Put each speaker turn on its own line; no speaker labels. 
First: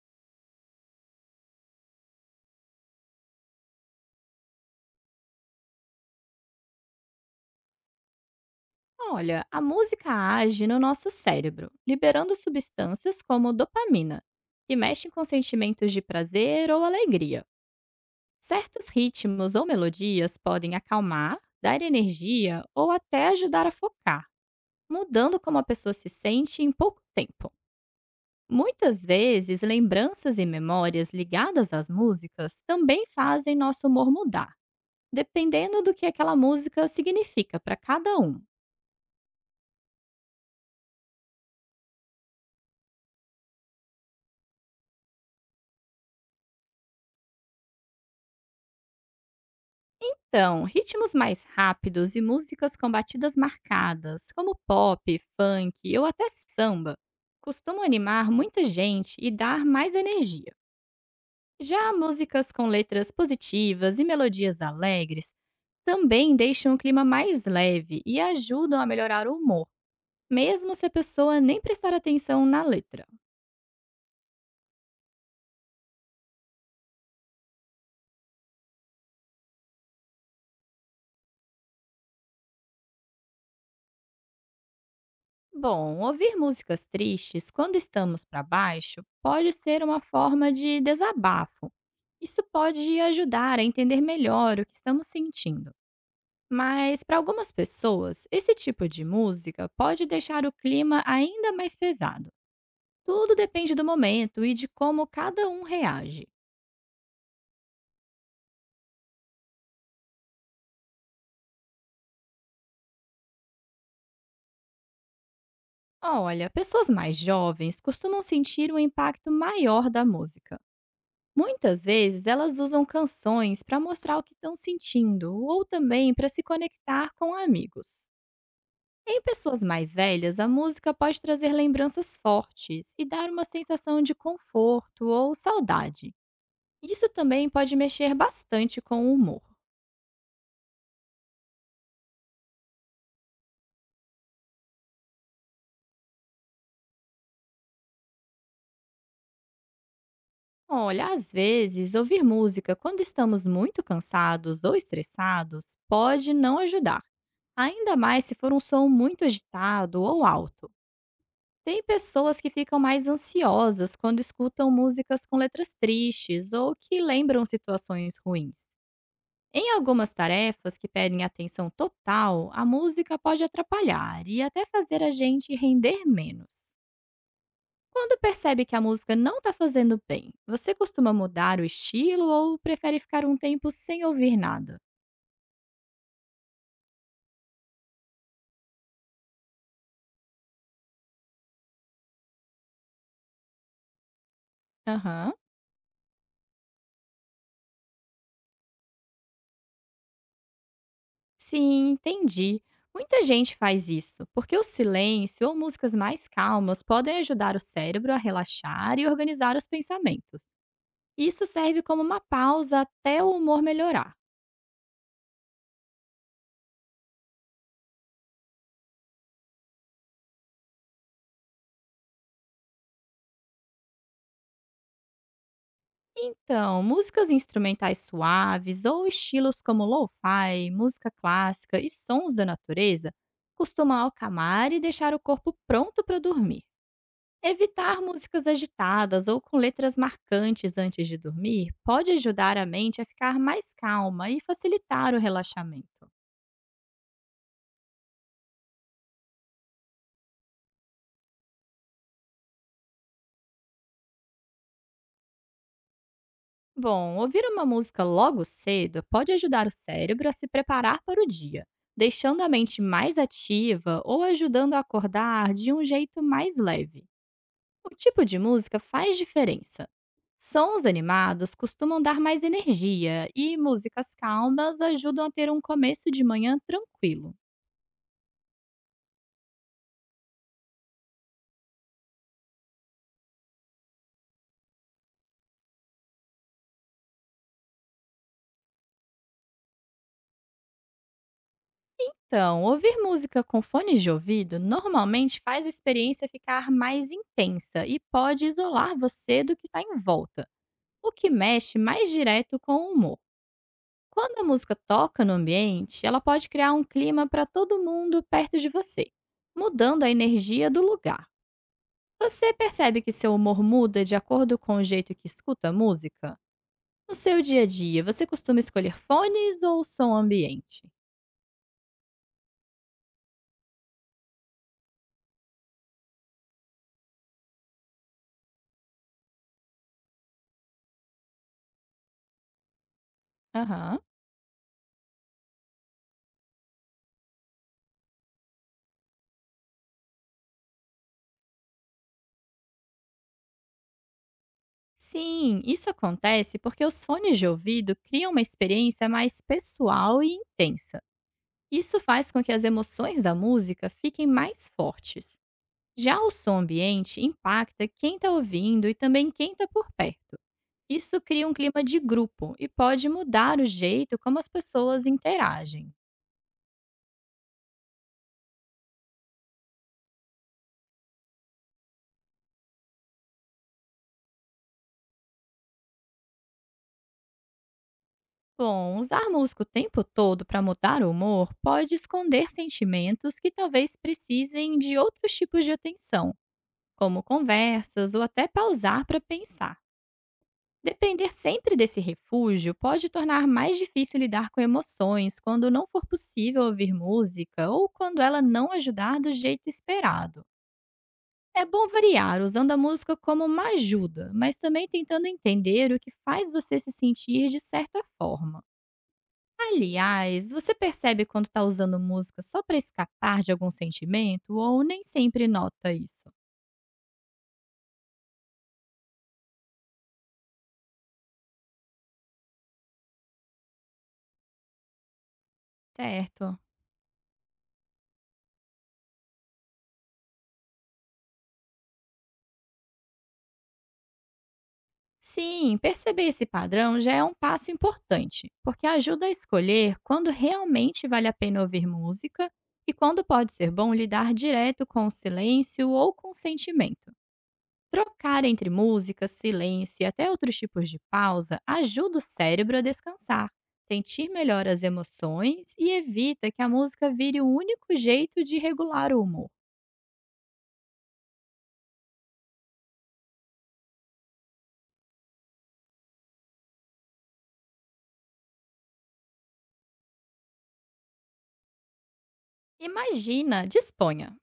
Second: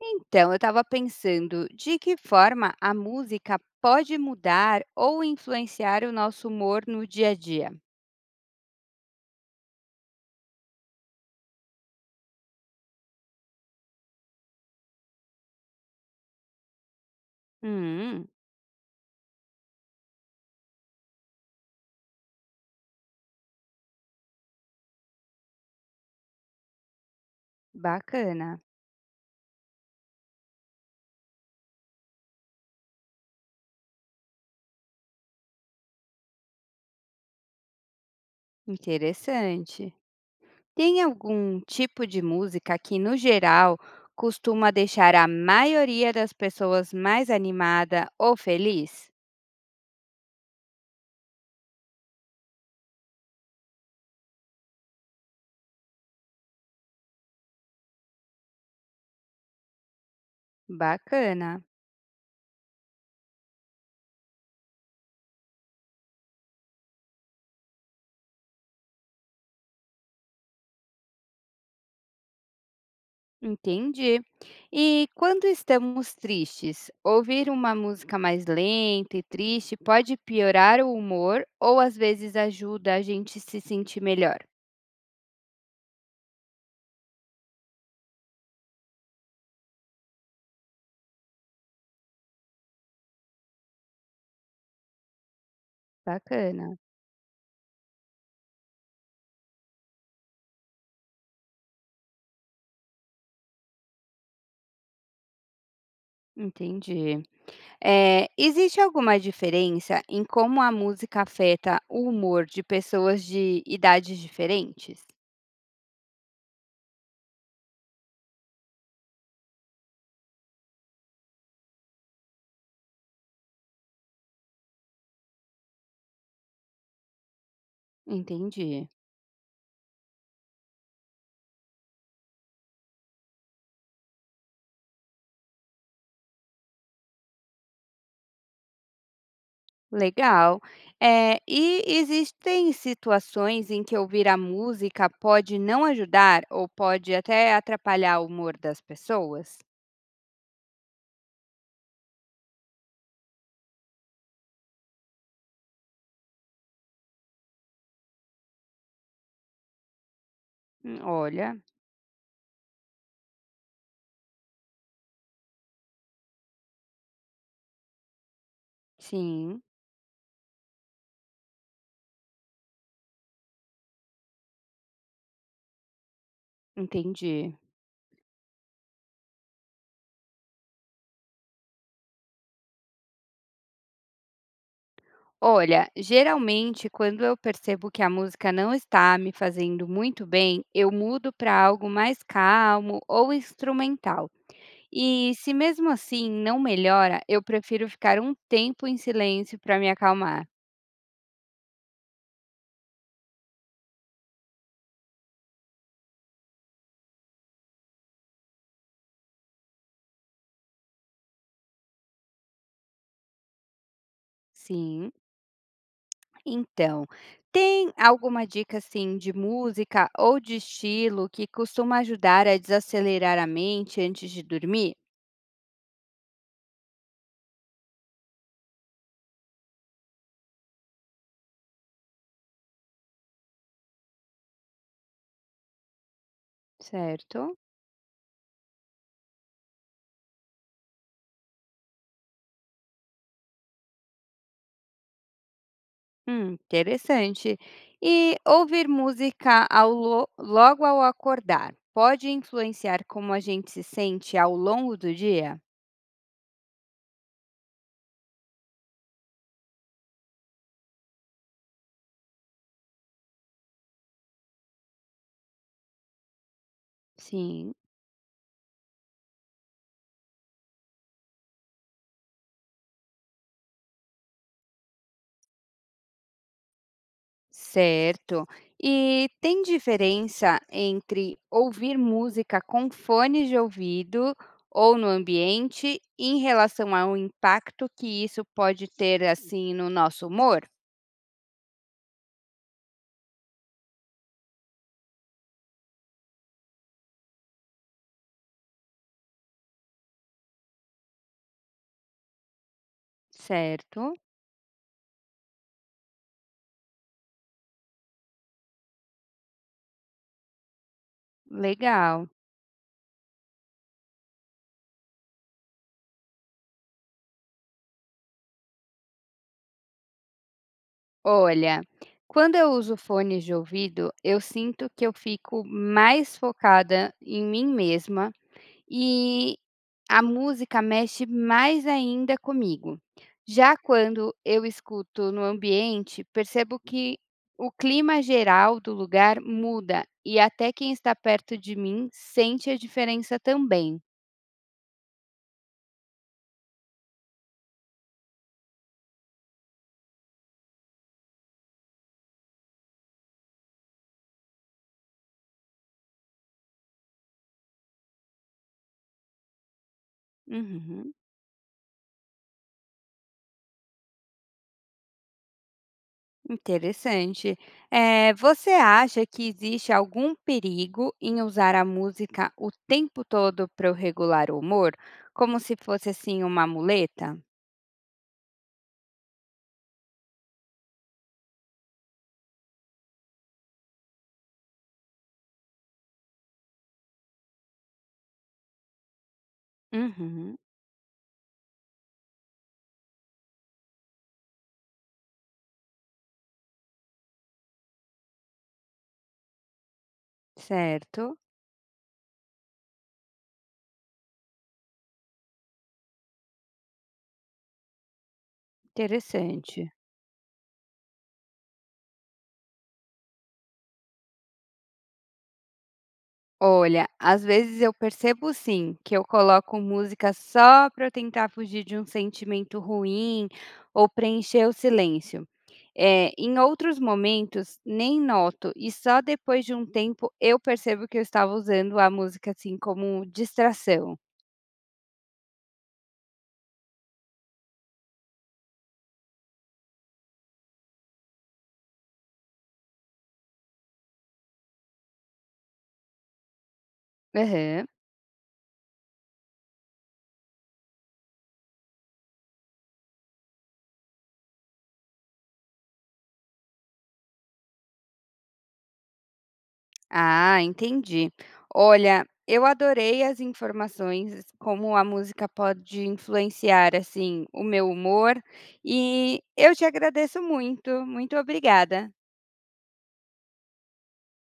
Então, eu estava pensando de que forma a música pode mudar ou influenciar o nosso humor no dia a dia.
Olha, a música age no nosso cérebro, liberando substâncias como dopamina, que mexem com sentimentos de prazer ou alegria.
Hum,
Certos ritmos ou melodias podem acalmar, dar energia ou até ajudar a focar, mudando como a pessoa se sente em pouco tempo.
bacana,
Muitas vezes, lembranças e memórias ligadas às músicas também fazem nosso humor mudar, dependendo do que aquela música significa para cada um.
interessante. Tem algum tipo de música que, no geral, costuma deixar a maioria das pessoas mais animada ou feliz?
Então, ritmos mais rápidos e músicas com batidas marcadas, como pop, funk ou até samba, costumam animar muita gente e dar mais energia.
Bacana.
Já músicas com letras positivas e melodias alegres também deixam o clima mais leve e ajudam a melhorar o humor, mesmo se a pessoa nem prestar atenção na letra.
Entendi. E quando estamos tristes, ouvir uma música mais lenta e triste pode piorar o humor ou às vezes ajuda a gente se sentir melhor?
Bom, ouvir músicas tristes quando estamos para baixo pode ser uma forma de desabafo. Isso pode ajudar a entender melhor o que estamos sentindo.
Bacana,
Mas para algumas pessoas, esse tipo de música pode deixar o clima ainda mais pesado. Tudo depende do momento e de como cada um reage.
entendi. É, existe alguma diferença em como a música afeta o humor de pessoas de idades diferentes?
Olha, pessoas mais jovens costumam sentir um impacto maior da música. Muitas vezes elas usam canções para mostrar o que estão sentindo ou também para se conectar com amigos.
Entendi.
Em pessoas mais velhas, a música pode trazer lembranças fortes e dar uma sensação de conforto ou saudade. Isso também pode mexer bastante com o humor.
Legal. É. E existem situações em que ouvir a música pode não ajudar ou pode até atrapalhar o humor das pessoas?
Olha, às vezes, ouvir música quando estamos muito cansados ou estressados pode não ajudar, ainda mais se for um som muito agitado ou alto.
Olha,
Tem pessoas que ficam mais ansiosas quando escutam músicas com letras tristes ou que lembram situações ruins.
sim,
Em algumas tarefas que pedem atenção total, a música pode atrapalhar e até fazer a gente render menos.
entendi.
Quando percebe que a música não está fazendo bem, você costuma mudar o estilo ou prefere ficar um tempo sem ouvir nada?
Olha, geralmente quando eu percebo que a música não está me fazendo muito bem, eu mudo para algo mais calmo ou instrumental. E
Aham.
se mesmo assim não melhora, eu prefiro ficar um tempo em silêncio para me acalmar.
Sim, entendi. Muita gente faz isso, porque o silêncio ou músicas mais calmas podem ajudar o cérebro a relaxar e organizar os pensamentos. Isso serve como uma pausa até o humor melhorar.
Sim. Então, tem alguma dica assim de música ou de estilo que costuma ajudar a desacelerar a mente antes de dormir?
Então, músicas instrumentais suaves ou estilos como lo-fi, música clássica e sons da natureza costumam acalmar e deixar o corpo pronto para dormir.
Certo?
Evitar músicas agitadas ou com letras marcantes antes de dormir pode ajudar a mente a ficar mais calma e facilitar o relaxamento.
Interessante. E ouvir música ao logo ao acordar pode influenciar como a gente se sente ao longo do dia?
Bom, ouvir uma música logo cedo pode ajudar o cérebro a se preparar para o dia, deixando a mente mais ativa ou ajudando a acordar de um jeito mais leve.
Sim.
O tipo de música faz diferença. Sons animados costumam dar mais energia e músicas calmas ajudam a ter um começo de manhã tranquilo.
Certo. E tem diferença entre ouvir música com fones de ouvido ou no ambiente em relação ao impacto que isso pode ter assim no nosso humor?
Então, ouvir música com fones de ouvido normalmente faz a experiência ficar mais intensa e pode isolar você do que está em volta, o que mexe mais direto com o humor.
Certo,
Quando a música toca no ambiente, ela pode criar um clima para todo mundo perto de você, mudando a energia do lugar.
legal.
Você percebe que seu humor muda de acordo com o jeito que escuta a música? No seu dia a dia, você costuma escolher fones ou som ambiente?
Olha, quando eu uso fones de ouvido, eu sinto que eu fico mais focada em mim mesma. E a música mexe mais ainda comigo. Já
Aham.
quando eu escuto no ambiente, percebo que o clima geral do lugar muda e até quem está perto de mim sente a diferença também.
Sim, isso acontece porque os fones de ouvido criam uma experiência mais pessoal e intensa. Isso faz com que as emoções da música fiquem mais fortes. Já o som ambiente impacta quem está ouvindo e também quem está por perto.
Uhum,
Isso cria um clima de grupo e pode mudar o jeito como as pessoas interagem.
interessante. Você acha que existe algum perigo em usar a música o tempo todo para eu regular o humor? Como se fosse assim uma muleta?
Bom, usar música o tempo todo para mudar o humor pode esconder sentimentos que talvez precisem de outros tipos de atenção, como conversas ou até pausar para pensar.
Uhum,
Depender sempre desse refúgio pode tornar mais difícil lidar com emoções quando não for possível ouvir música ou quando ela não ajudar do jeito esperado.
certo.
É bom variar, usando a música como uma ajuda, mas também tentando entender o que faz você se sentir de certa forma.
Interessante.
Aliás, você percebe quando está usando música só para escapar de algum sentimento ou nem sempre nota isso?
Olha, às vezes eu percebo sim que eu coloco música só para eu tentar fugir de um sentimento ruim ou preencher o silêncio. É, em
Certo.
outros momentos, nem noto, e só depois de um tempo eu percebo que eu estava usando a música assim como distração.
Sim, perceber esse padrão já é um passo importante, porque ajuda a escolher quando realmente vale a pena ouvir música e quando pode ser bom lidar direto com o silêncio ou com o sentimento.
Aham.
Trocar entre música, silêncio e até outros tipos de pausa ajuda o cérebro a descansar, sentir melhor as emoções e evita que a música vire o único jeito de regular o humor.
Ah, entendi. Olha, eu adorei as informações, como a música pode influenciar, assim, o meu humor, e eu te agradeço muito. Muito obrigada.
Imagina, disponha.